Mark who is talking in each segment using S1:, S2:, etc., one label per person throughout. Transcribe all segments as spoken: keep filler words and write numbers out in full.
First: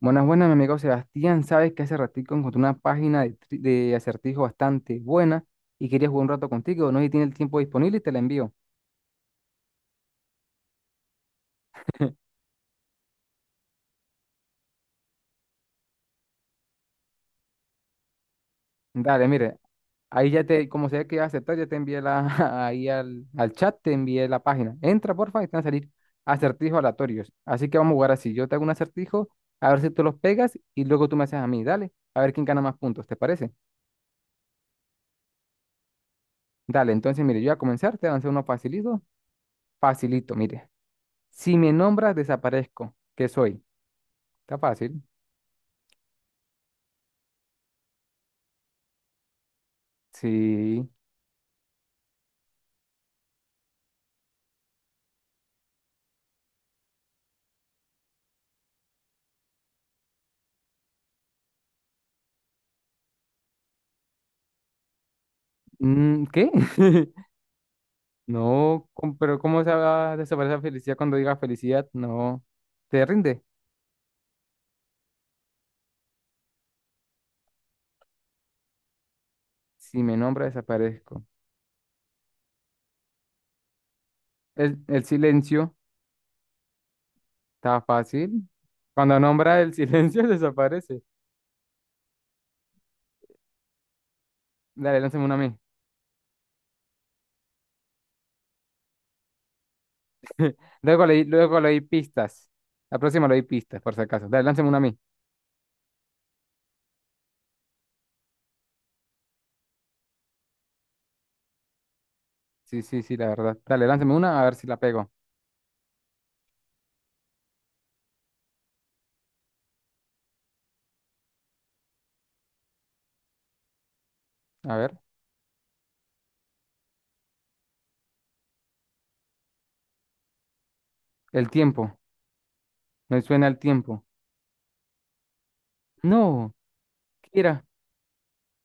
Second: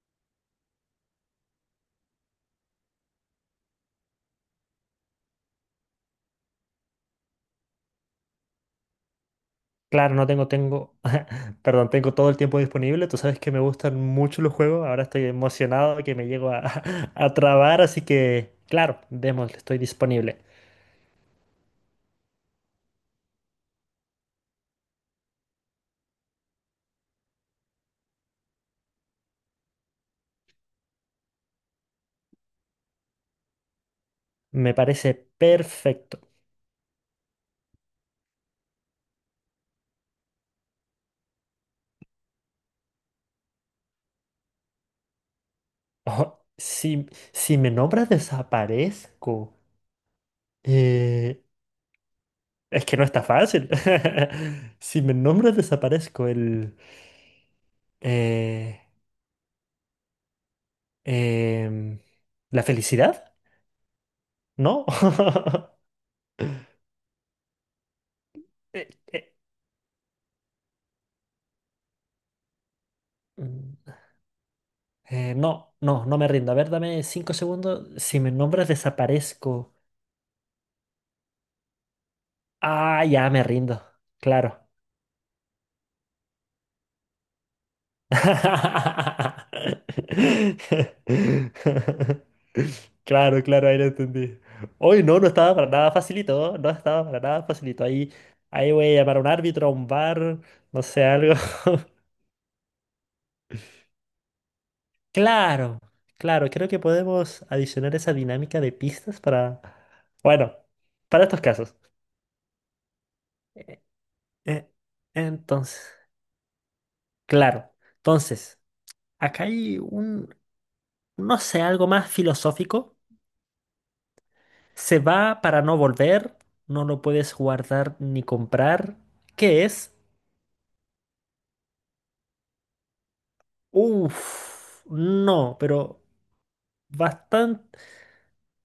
S1: Buenas, buenas, mi amigo Sebastián. Sabes que hace ratico encontré una página de, tri- de acertijo bastante buena y quería jugar un rato contigo. No sé si tiene el tiempo disponible y te la envío.
S2: Claro, no tengo, tengo, perdón, tengo todo el tiempo disponible. Tú sabes que me gustan mucho los juegos. Ahora estoy emocionado de que me llego a, a trabar, así que, claro,
S1: Dale, mire,
S2: démosle, estoy
S1: ahí
S2: disponible.
S1: ya te, como sea que iba a aceptar, ya te envié la, ahí al, al chat, te envié la página. Entra, porfa, y te van a salir acertijos aleatorios. Así que vamos a jugar así. Yo te hago un acertijo, a ver si tú los pegas y luego tú me haces a mí. Dale, a ver quién gana más puntos, ¿te parece?
S2: Me parece perfecto.
S1: Dale, entonces, mire, yo voy a comenzar, te voy a lanzar uno facilito. Facilito, mire. Si me nombras, desaparezco. ¿Qué soy? Está fácil.
S2: Ojo, si, si me nombras desaparezco,
S1: Sí.
S2: eh, es que no está fácil. Si me nombras desaparezco, el, eh, em, la felicidad, ¿no?
S1: Mm, ¿qué? No,
S2: Eh,
S1: com-
S2: eh,
S1: pero ¿cómo se va a desaparecer felicidad cuando diga felicidad? No. ¿Te rinde?
S2: mm. Eh, no, no, no me rindo. A ver, dame cinco segundos. Si me nombras, desaparezco.
S1: Si me nombra, desaparezco.
S2: Ah, ya me rindo. Claro.
S1: El, el silencio. Está fácil. Cuando nombra el silencio, desaparece.
S2: Claro, claro, ahí lo entendí.
S1: Dale,
S2: Hoy no,
S1: lánzame
S2: no
S1: una a
S2: estaba
S1: mí.
S2: para nada facilito. ¿Eh? No estaba para nada facilito. Ahí, ahí voy a llamar a un árbitro, a un bar, no sé,
S1: Luego le,
S2: algo.
S1: luego le di pistas. La próxima le di pistas, por si acaso. Dale, lánzame una a mí.
S2: Claro, claro, creo que podemos adicionar esa dinámica de pistas para, bueno, para estos casos.
S1: Sí, sí, sí, la verdad. Dale, lánzame una a ver si
S2: Eh,
S1: la pego.
S2: Entonces. Claro. Entonces, acá hay un, no sé, algo más filosófico.
S1: A ver.
S2: Se va para no volver, no lo puedes guardar ni comprar. ¿Qué es?
S1: El tiempo. Me suena el tiempo.
S2: Uf, no, pero
S1: No. ¿Qué era?
S2: bastante,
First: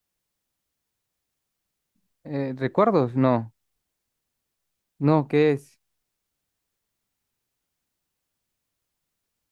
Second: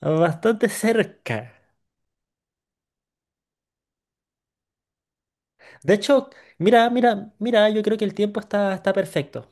S2: bastante cerca.
S1: Eh, ¿recuerdos? No. No, ¿qué es?
S2: De hecho, mira, mira, mira, yo creo que el tiempo está, está perfecto.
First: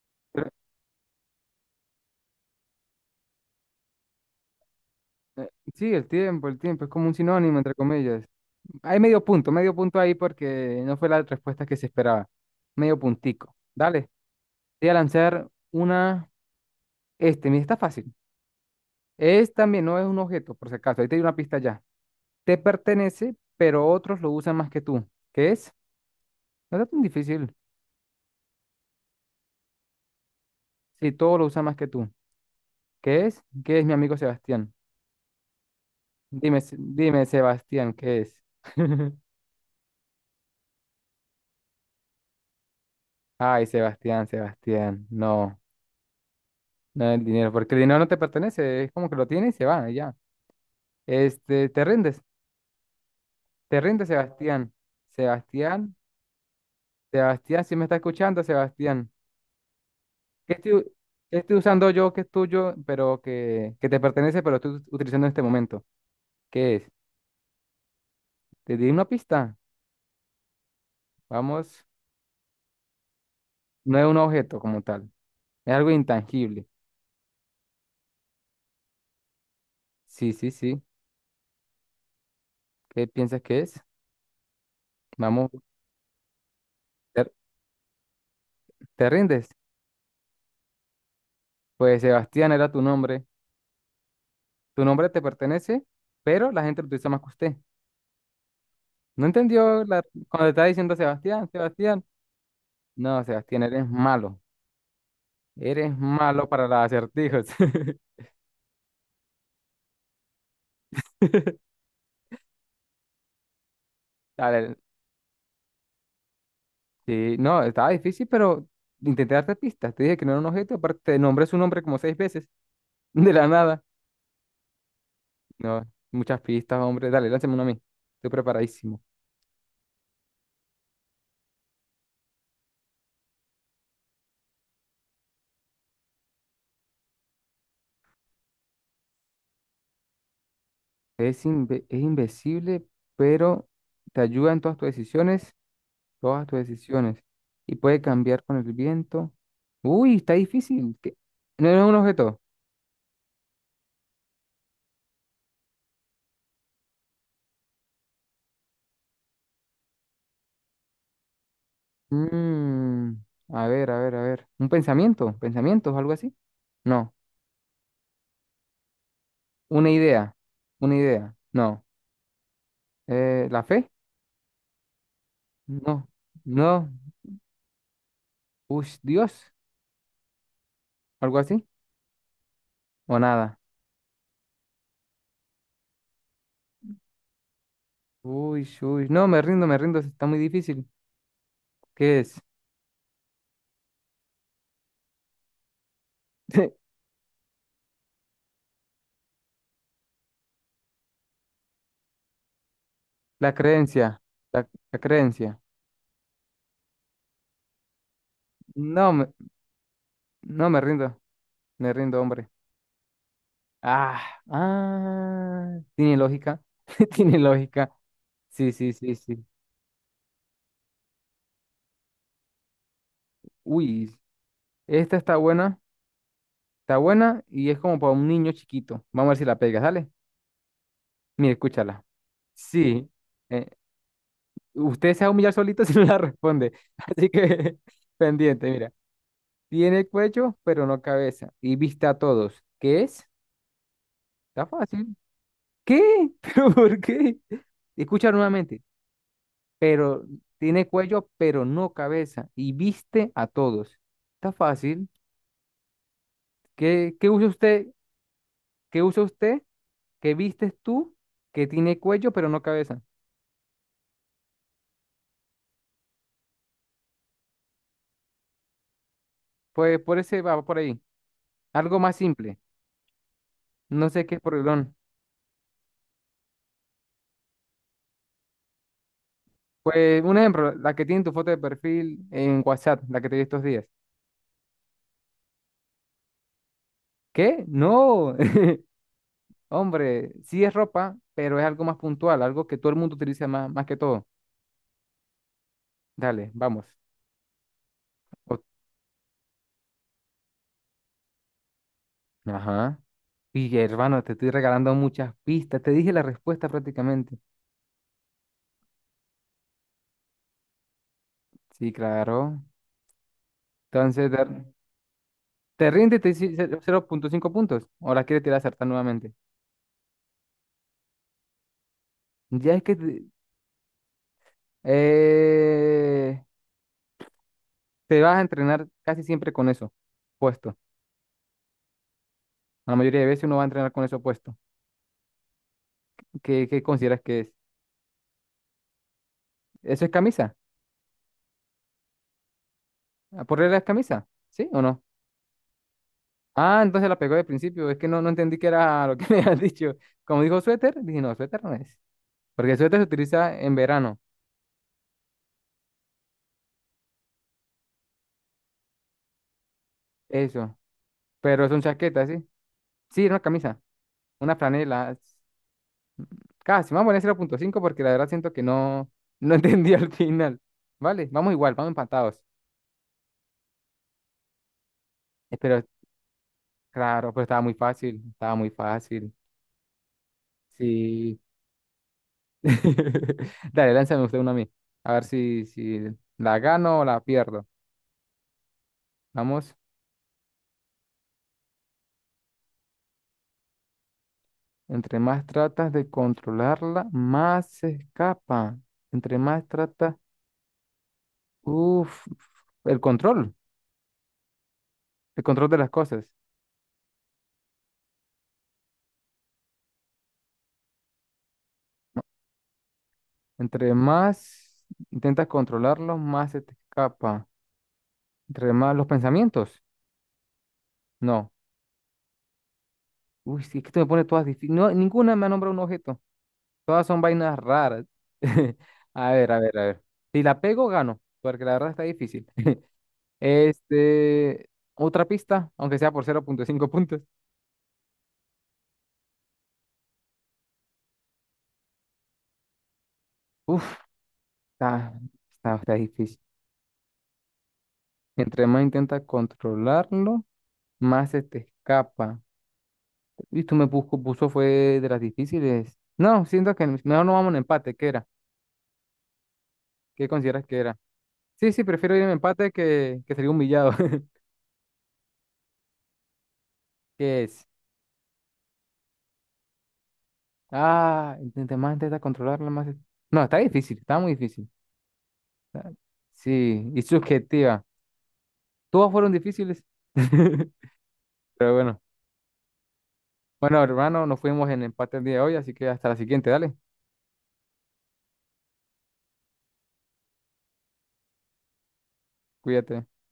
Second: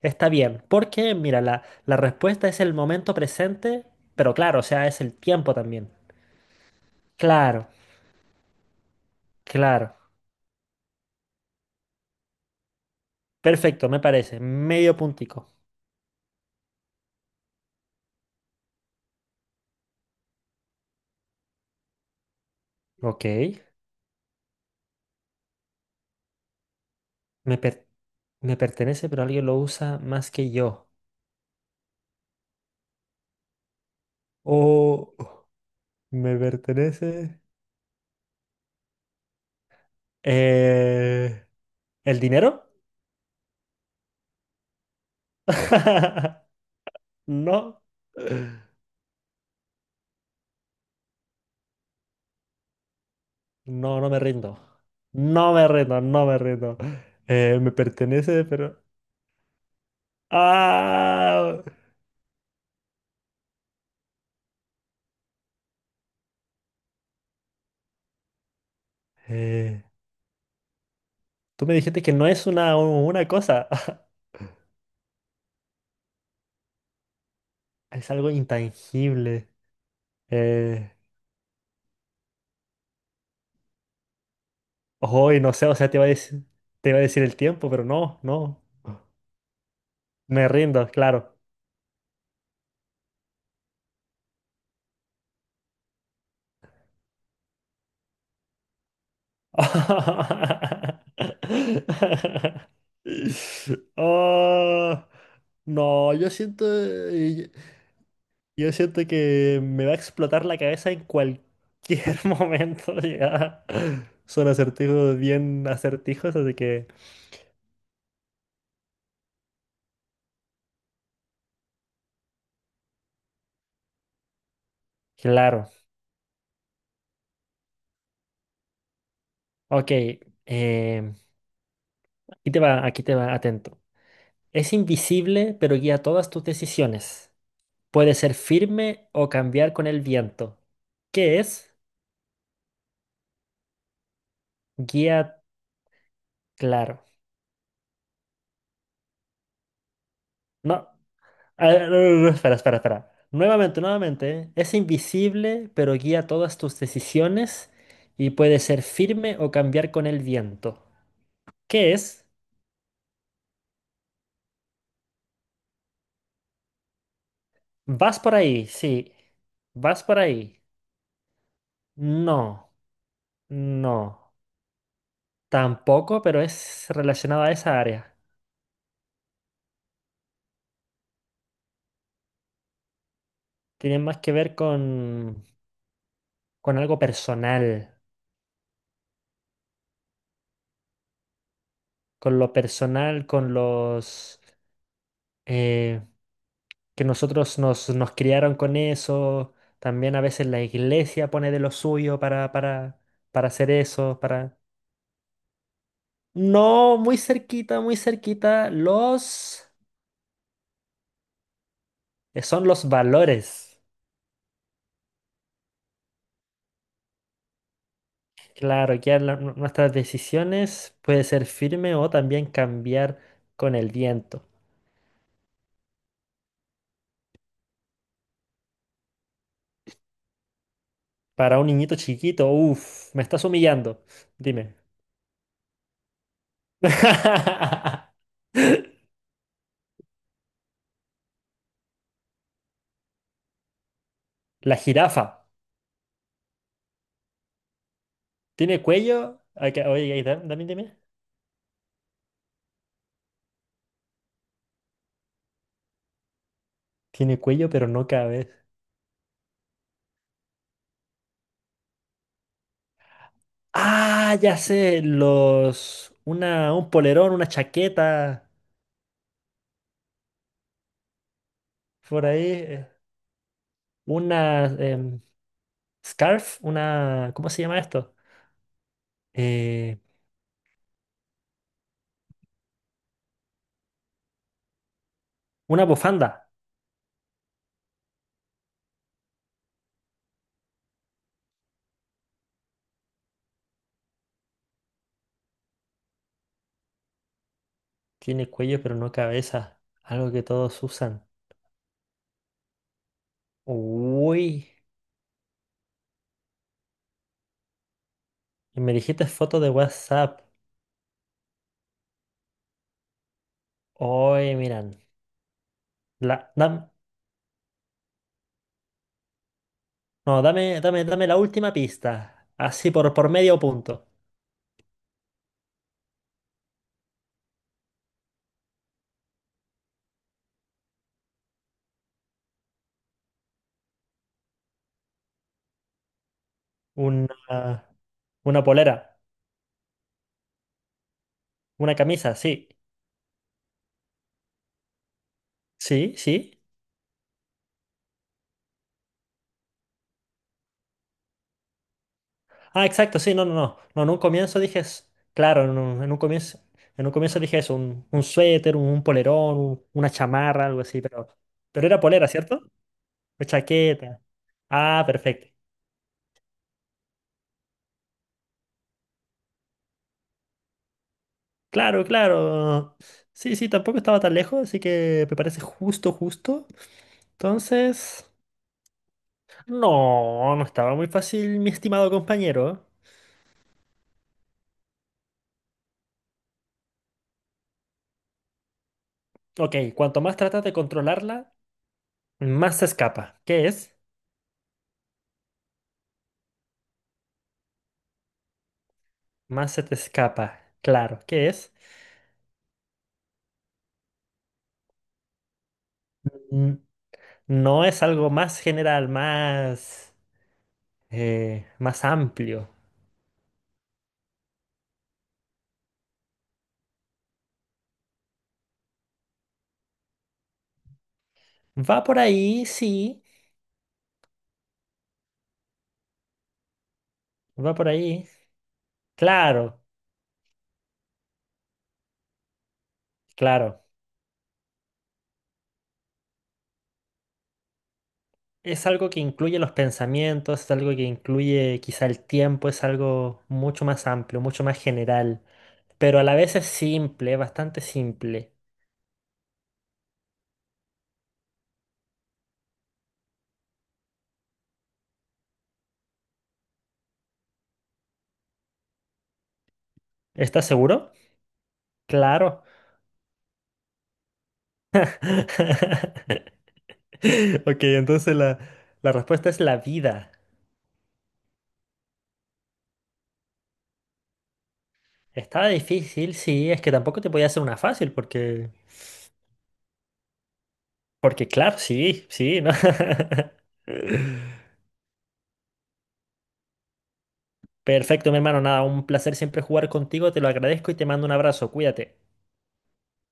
S2: Está
S1: Pero,
S2: bien, porque mira, la, la respuesta es el momento presente, pero claro, o sea, es el
S1: eh,
S2: tiempo también.
S1: sí, el tiempo, el tiempo, es como un sinónimo,
S2: Claro,
S1: entre comillas. Hay medio punto, medio
S2: claro.
S1: punto ahí porque no fue la respuesta que se esperaba. Medio puntico.
S2: Perfecto, me
S1: Dale,
S2: parece.
S1: te voy a
S2: Medio puntico.
S1: lanzar una, este, mira, está fácil. Es también, no es un objeto, por si acaso, ahí te doy una pista ya. Te
S2: Ok,
S1: pertenece, pero otros lo usan más que tú. ¿Qué es? No está tan difícil.
S2: me, per- me pertenece, pero alguien lo usa más que yo.
S1: Si todos lo usan más que tú. ¿Qué es? ¿Qué es mi amigo Sebastián?
S2: O me
S1: Dime, Se- dime,
S2: pertenece.
S1: Sebastián, ¿qué es?
S2: eh, ¿el dinero?
S1: Ay, Sebastián, Sebastián, no. No el dinero, porque
S2: No,
S1: el dinero no te pertenece, es como que lo tienes y se va, y ya. Este, te rindes, te
S2: no,
S1: rindes,
S2: no me rindo.
S1: Sebastián.
S2: No me
S1: Sebastián,
S2: rindo, no me rindo. Eh,
S1: Sebastián,
S2: me
S1: si me está escuchando,
S2: pertenece, pero.
S1: Sebastián. ¿Qué estoy, ¿qué estoy
S2: ¡Ah!
S1: usando yo que es tuyo, pero que, que te pertenece, pero estoy utilizando en este momento? ¿Qué es? Te di una pista.
S2: Eh, tú me
S1: Vamos,
S2: dijiste que no es una, una cosa,
S1: no es un objeto como tal, es algo intangible.
S2: es algo intangible.
S1: Sí, sí, sí.
S2: Eh,
S1: ¿Qué piensas que es?
S2: hoy
S1: Vamos,
S2: no sé, o sea, te iba a decir, te iba a decir
S1: te,
S2: el tiempo, pero no, no.
S1: te rindes.
S2: Me rindo, claro.
S1: Pues Sebastián era tu nombre. Tu nombre te pertenece, pero la gente lo utiliza más que usted. No entendió la, cuando te estaba diciendo Sebastián, Sebastián. No, Sebastián, eres malo.
S2: Ah,
S1: Eres
S2: no, yo
S1: malo
S2: siento,
S1: para los acertijos.
S2: y- yo siento que me va a explotar la cabeza en cualquier momento. Ya. Son
S1: Dale,
S2: acertijos bien acertijos, así que,
S1: sí, no, estaba difícil, pero intenté darte pistas. Te dije que no era un objeto, aparte te nombré su nombre como seis veces, de la nada.
S2: claro.
S1: No, muchas pistas, hombre. Dale, lánzame uno a mí. Estoy preparadísimo.
S2: Ok, em, aquí te va, aquí te va, atento. Es invisible, pero guía todas tus decisiones. Puede ser firme o cambiar con el viento. ¿Qué
S1: Es,
S2: es?
S1: inve- es invisible, pero te ayuda en todas tus
S2: Guía
S1: decisiones, todas tus
S2: claro.
S1: decisiones. Y puede cambiar con el viento. Uy, está
S2: No.
S1: difícil. ¿Qué?
S2: A
S1: No, no es
S2: ver,
S1: un
S2: no, no, no,
S1: objeto.
S2: espera, espera, espera. Nuevamente, nuevamente. Es invisible, pero guía todas tus decisiones y puede ser firme o cambiar con el viento. ¿Qué es?
S1: Mm, a ver, a ver, a ver. Un pensamiento, pensamientos, algo así. No.
S2: Vas por ahí, sí.
S1: Una
S2: Vas por
S1: idea,
S2: ahí.
S1: una idea. No.
S2: No,
S1: Eh, ¿la fe?
S2: no.
S1: No.
S2: Tampoco, pero es
S1: No.
S2: relacionado a esa área.
S1: Uy, Dios, algo así. O nada.
S2: Tiene más que ver con, con algo personal.
S1: Uy, uy. No, me rindo, me rindo. Está muy difícil. ¿Qué
S2: Con
S1: es?
S2: lo personal, con los... eh, que nosotros nos, nos criaron con eso. También a veces la iglesia pone de lo suyo para, para, para
S1: La
S2: hacer eso,
S1: creencia,
S2: para...
S1: la, la creencia.
S2: No, muy cerquita, muy cerquita.
S1: No, me,
S2: Los...
S1: no me rindo, me rindo,
S2: eh,
S1: hombre.
S2: Son los valores.
S1: Ah, ah. Tiene lógica, tiene lógica. Sí, sí,
S2: Claro,
S1: sí,
S2: que la-
S1: sí.
S2: nu- nuestras decisiones puede ser firme o también cambiar con el
S1: Uy,
S2: viento.
S1: esta está buena. Está buena y es como para un niño chiquito. Vamos a ver si la pega, ¿sale? Mire,
S2: Para un niñito
S1: escúchala.
S2: chiquito,
S1: Sí,
S2: uff, me estás
S1: eh,
S2: humillando. Dime.
S1: usted se va a humillar solito si no la responde. Así que pendiente, mira. Tiene cuello, pero no cabeza. Y vista a todos. ¿Qué es? Está
S2: La
S1: fácil.
S2: jirafa.
S1: ¿Qué? ¿Pero por qué? Escucha
S2: ¿Tiene
S1: nuevamente.
S2: cuello? Ah, que- Oye, ahí,
S1: Pero
S2: da- también
S1: tiene
S2: dime.
S1: cuello, pero no cabeza. Y viste a todos. Está fácil. ¿Qué, ¿qué
S2: Tiene
S1: usa
S2: cuello,
S1: usted?
S2: pero no cabe.
S1: ¿Qué usa usted? ¿Qué vistes tú? Que tiene cuello, pero no cabeza.
S2: Ah, ya sé, los... Una, un polerón, una chaqueta,
S1: Pues por ese va por ahí. Algo más
S2: por ahí,
S1: simple.
S2: eh,
S1: No sé qué es
S2: una
S1: proelón.
S2: em, scarf, una... ¿Cómo se llama esto? Eh,
S1: Pues un ejemplo, la que tiene tu foto de perfil en WhatsApp, la que te di estos días.
S2: una bufanda.
S1: ¿Qué? No. Hombre, sí es ropa, pero es algo más puntual, algo que todo el mundo utiliza más, más que todo. Dale, vamos.
S2: Tiene
S1: O-
S2: cuello, pero no cabeza. Algo que todos usan.
S1: Ajá. Y hermano, te
S2: Uy,
S1: estoy regalando muchas pistas. Te dije la respuesta prácticamente.
S2: y me dijiste foto de WhatsApp.
S1: Sí, claro. Entonces, te,
S2: Oye, miran.
S1: te rinde y te
S2: La,
S1: dice ce-
S2: dam-
S1: cero punto cinco puntos. ¿O la quieres tirar a acertar nuevamente?
S2: no, dame, dame, dame la última pista.
S1: Ya es
S2: Así
S1: que...
S2: por,
S1: te-
S2: por medio punto.
S1: eh, Te vas a entrenar casi siempre con eso puesto. La mayoría de veces uno va a entrenar con eso puesto. ¿Qué, ¿qué consideras que es?
S2: Una, una polera,
S1: ¿Eso es camisa?
S2: una camisa, sí.
S1: ¿A ¿Por regla es camisa? ¿Sí o no?
S2: Sí, sí.
S1: Ah, entonces la pegó de principio. Es que no, no entendí que era lo que me habías dicho. Como dijo suéter, dije, no, suéter no es. Porque el
S2: Ah,
S1: suéter se
S2: exacto, sí, no, no,
S1: utiliza en
S2: no. No, en
S1: verano.
S2: un comienzo dije, s- claro, en un, en un comienzo, en un comienzo dije eso, un, un suéter, un, un polerón, un- una chamarra,
S1: Eso.
S2: algo así, pero,
S1: Pero son
S2: pero era
S1: chaquetas,
S2: polera,
S1: ¿sí?
S2: ¿cierto?
S1: Sí, era una
S2: O
S1: camisa.
S2: chaqueta.
S1: Una
S2: Ah,
S1: franela.
S2: perfecto.
S1: Casi. Vamos a poner cero punto cinco porque la verdad siento que no, no entendí al final. Vale, vamos igual, vamos
S2: Claro,
S1: empatados.
S2: claro. Sí, sí, tampoco estaba tan lejos, así que me parece
S1: Espero.
S2: justo, justo.
S1: Claro, pero estaba muy fácil,
S2: Entonces,
S1: estaba muy fácil.
S2: no, no estaba muy
S1: Sí.
S2: fácil, mi estimado compañero.
S1: Dale, lánzame usted una a mí. A ver si, si la gano o la pierdo. Vamos,
S2: Ok, cuanto más tratas de controlarla, más se escapa. ¿Qué es?
S1: entre más tratas de controlarla, más se escapa. Entre más
S2: Más se te
S1: tratas,
S2: escapa. Claro, ¿qué es?
S1: uff, el control, el control de las cosas.
S2: N- No es algo más general, más, eh, más amplio.
S1: Entre más intentas controlarlo, más se te escapa. Entre más los pensamientos, no.
S2: Va por ahí, sí,
S1: Uy, sí, es que esto me pone todas difíciles. No, ninguna me ha nombrado un objeto. Todas son vainas
S2: va por
S1: raras.
S2: ahí.
S1: A ver, a ver,
S2: Claro,
S1: a ver. Si la pego, gano, porque la verdad está difícil.
S2: claro.
S1: Este, otra pista, aunque sea por cero punto cinco puntos.
S2: Es algo que incluye los pensamientos, es algo que incluye quizá el tiempo, es algo mucho
S1: Uf,
S2: más amplio, mucho más
S1: está,
S2: general,
S1: está, está
S2: pero a la
S1: difícil.
S2: vez es simple, bastante simple.
S1: Entre más intenta controlarlo, más se te escapa. Y tú me busco puso fue de las difíciles. No, siento que mejor no vamos en empate. ¿Qué era? ¿Qué consideras
S2: ¿Estás
S1: que era?
S2: seguro?
S1: Sí, sí, prefiero ir en
S2: Claro.
S1: empate que, que salir humillado. ¿Qué es?
S2: Ok, entonces la, la respuesta es la vida.
S1: Ah, intenté más intentar controlarla, más... es- no, está difícil, está muy difícil.
S2: Estaba
S1: Está-
S2: difícil, sí, es
S1: Sí,
S2: que
S1: y
S2: tampoco te podía hacer una
S1: subjetiva.
S2: fácil porque
S1: Todas fueron difíciles.
S2: porque
S1: Pero
S2: claro,
S1: bueno.
S2: sí, sí, ¿no?
S1: Bueno, hermano, nos fuimos en empate el día de hoy, así que hasta la siguiente, dale.
S2: Perfecto, mi hermano, nada, un placer siempre jugar contigo, te lo agradezco y te mando un abrazo, cuídate.
S1: Cuídate.